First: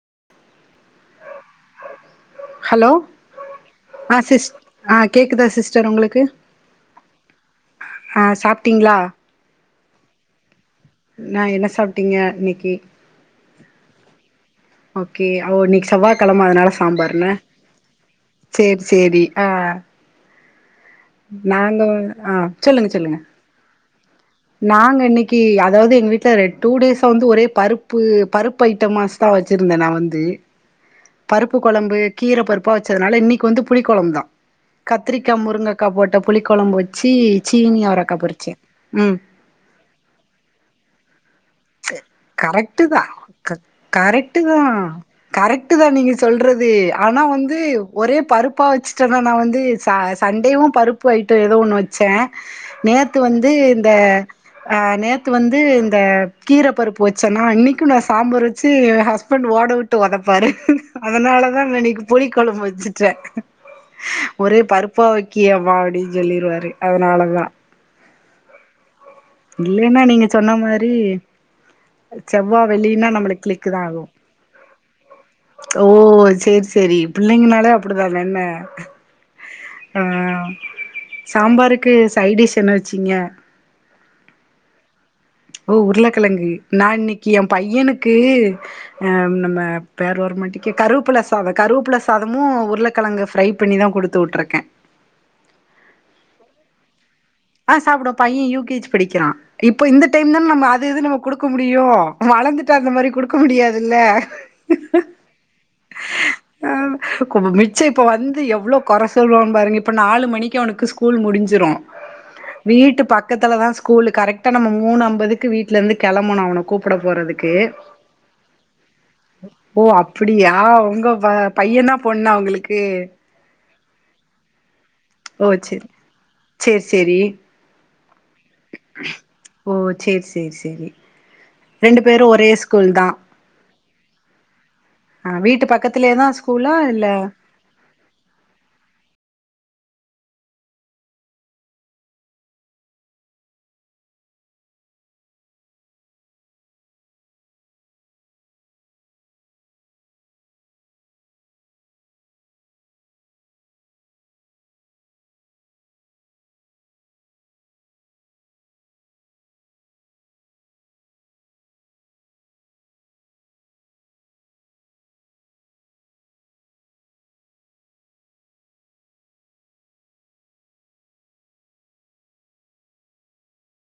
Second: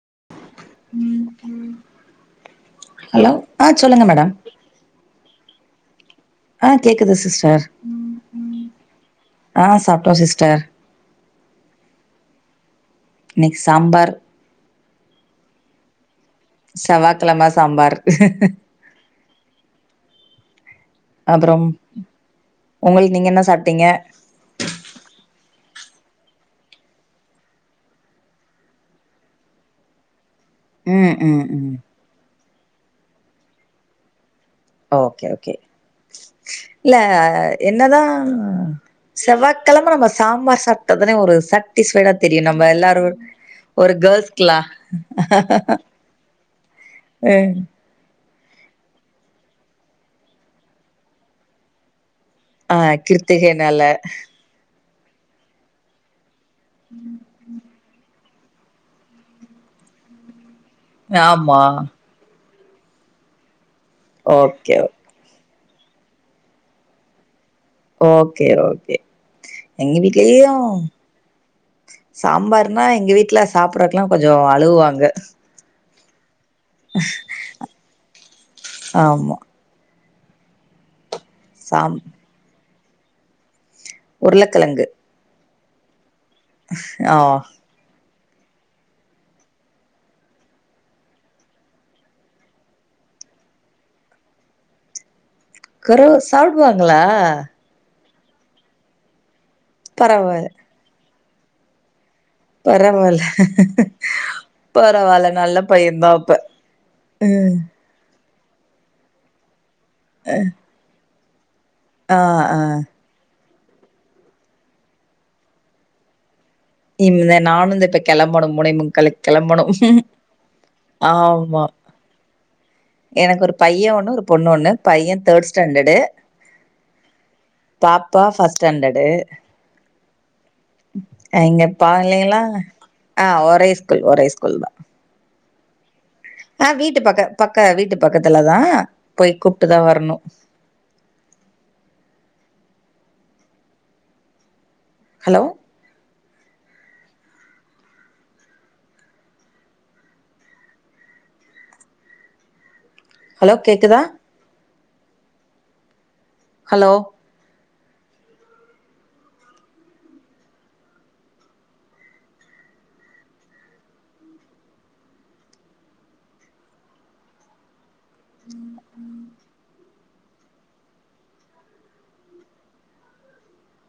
ம் ஹலோ ஆ சிஸ் ஆ கேக்குதா சிஸ்டர் உங்களுக்கு ஆ கேக்குது சிஸ்டர் ஆ சாப்ட்டீங்களா ஆ சாப்ட்டோ சிஸ்டர் நா என்ன சாப்ட்டீங்க இன்னைக்கு இன்னைக்கு சாம்பார் ஓகே அ ஓ இன்னைக்கு செவக் கிழம அதனால சாம்பரு ன செவ்வாக்கிழம சாம்பார் சேர் சேரி ஆ அப்புறம் நாங்க ஆ சொல்லுங்க உங்களுக்கு சொல்லுங்க நீங்க என்ன சாப்ட்டீங்க நாங்க இன்னைக்கு அ தாவது எங்க வீட்டுல டூ டேஸ வந்து ஒரே பருப்பு பருப்பு ஐட்டமாஸ் தா வச்சிருந்தே நா வந்து ம் ம் பருப்பு ம் கொலம்பு கீர பருப்பா வச்சதுனால இன்னைக்கு வந்து புளி கொலம்பு தா ஓகே கத்திரிக்கா ஓகே முருங்கக்கா போட்ட புளி கொலம்பு இல்ல வச்சு சீனி அவரக்கா பொரிச்ச உம் கிழம நம்ம சாம்பார் சாப்டாதானே ஒரு சட் கரெக்ட்டு தா ஒரு கரெக்ட்டு தா கேர்ள்ஸ்க்லா கரெக்ட் தா நீங்க சொல்றது கி ஆனா ம் வந்து ஒரு நிறைய பருப்பா வச்சுட்டனா நா வந்து ச சண்டேவு பருப்பு ஐட்டோ ஏதோ ஒன்னு வச்ச ஆ நேத்து வந்து கிருத்திகைனால இந்த அ நேத்து வந்து இந்த கீர பருப்பு வச்சன்னா இன்னைக்கு நச சாம்பார் வச்சு ய ஹஸ்பண்ட் ஓட விட்டு ஒதப்பாரு அதனால ஆமா தா நா இன்னைக்கு புளிக் கொலம்பு வச்சுட்டே ஒரே ஓகே பருப்பா வைக் கீய வாடி சொல்லிரு வாரு அதனாலதா ஓகே ஓகே எங்க இல்லைன்னா நீங்க வீட்டுலையு சொன்ன மாரி செவ்வா சாம்பார்னா வெள்ளினா எங்க வீட்டுல நம்மளுக்கு கிளிக்கு தா ஆகு சாப்பறதுக்கெல்லா கொஞ்ச அழுவாங்க ஓ சரி சரி பிள்ளைங்கனாலே அப்படிதான என்ன ஆமா ஆ சாம்பாருக்கு சாம் சை டிஷ் என்ன வச்சீங்க உருளக்கேலங்கு ஓ உருளக்கிழங்கு நா இன்னக்கி ஏ பையனுக் கு நம்ம பேர் வர மாட்டிக்கே கருப்புல சாத கருப்புல சாதமு உருளக்க கிழங்கு ஃப்ரை பண்ணி தா கொடுத்து விட்டுருக்கே குறவு சாப்பிடுவாங்களா ஆ சாப்புடுவா பைய யூ கே ஜி படிக்கிறா இப்ப இந்த டைம் பரவால்ல தான நம்ம அது இது நம்ம கொடுக்க முடியு வளந்துட்டா அந்த மாரி பரவால்ல குடுக்க முடியாதுல்ல பரவால்ல நல்ல பையந்தா அப்ப ஆ ம் மிச்ச இப்ப வந் து எவ்வளோ கொர சொல்வா பாருங்க இப்போ நாலு மணிக்கு அவனுக்கு ஸ்கூல் முடிஞ்சுரு ஆ ஆ பக்கத்தில்லா ஸ்கூல் கரெக்ட நம்ம மூணு அம்பதுக்கு வீட்ல இருந்து கிளம்பணு அவனு கூப்பிட இந்த போறதுக்கு நானு இந்த இப்ப கெளம்பணு மூணே முக்காலுக்கு கெளம்பணு ஓ அப்படியா உங்க பை ஆமா பையனா பொண்ணா உங்களுக்கு எனக்கு ஒரு பைய ஒன்னு ஒரு பொண்ணு ஒன்னு பையன் ஓ தேர்ட் சேரி ஸ்டாண்டர்டு சேரி சேரி பாப்பா ஃபர்ஸ்ட் ஸ்டாண்டர்டு ஓ சேரி சேரி சேரி இங்க ரெண்டு பேரு பாலைளா ஒரே ஸ்கூல் தா ஆ ஒரே ஸ்கூல் ஒரே ஸ்கூல்தா ஆ வீட்டு பக்கத்துலயேதா ஆ ஸ்கூலா வீட்டு இல்ல பக்க பக்க வீட்டு பக்கத்துலதா போய் கூ ப்ட்டுதா வரணு ஹலோ ஹலோ கேக்குதா ஹலோ ம் ம்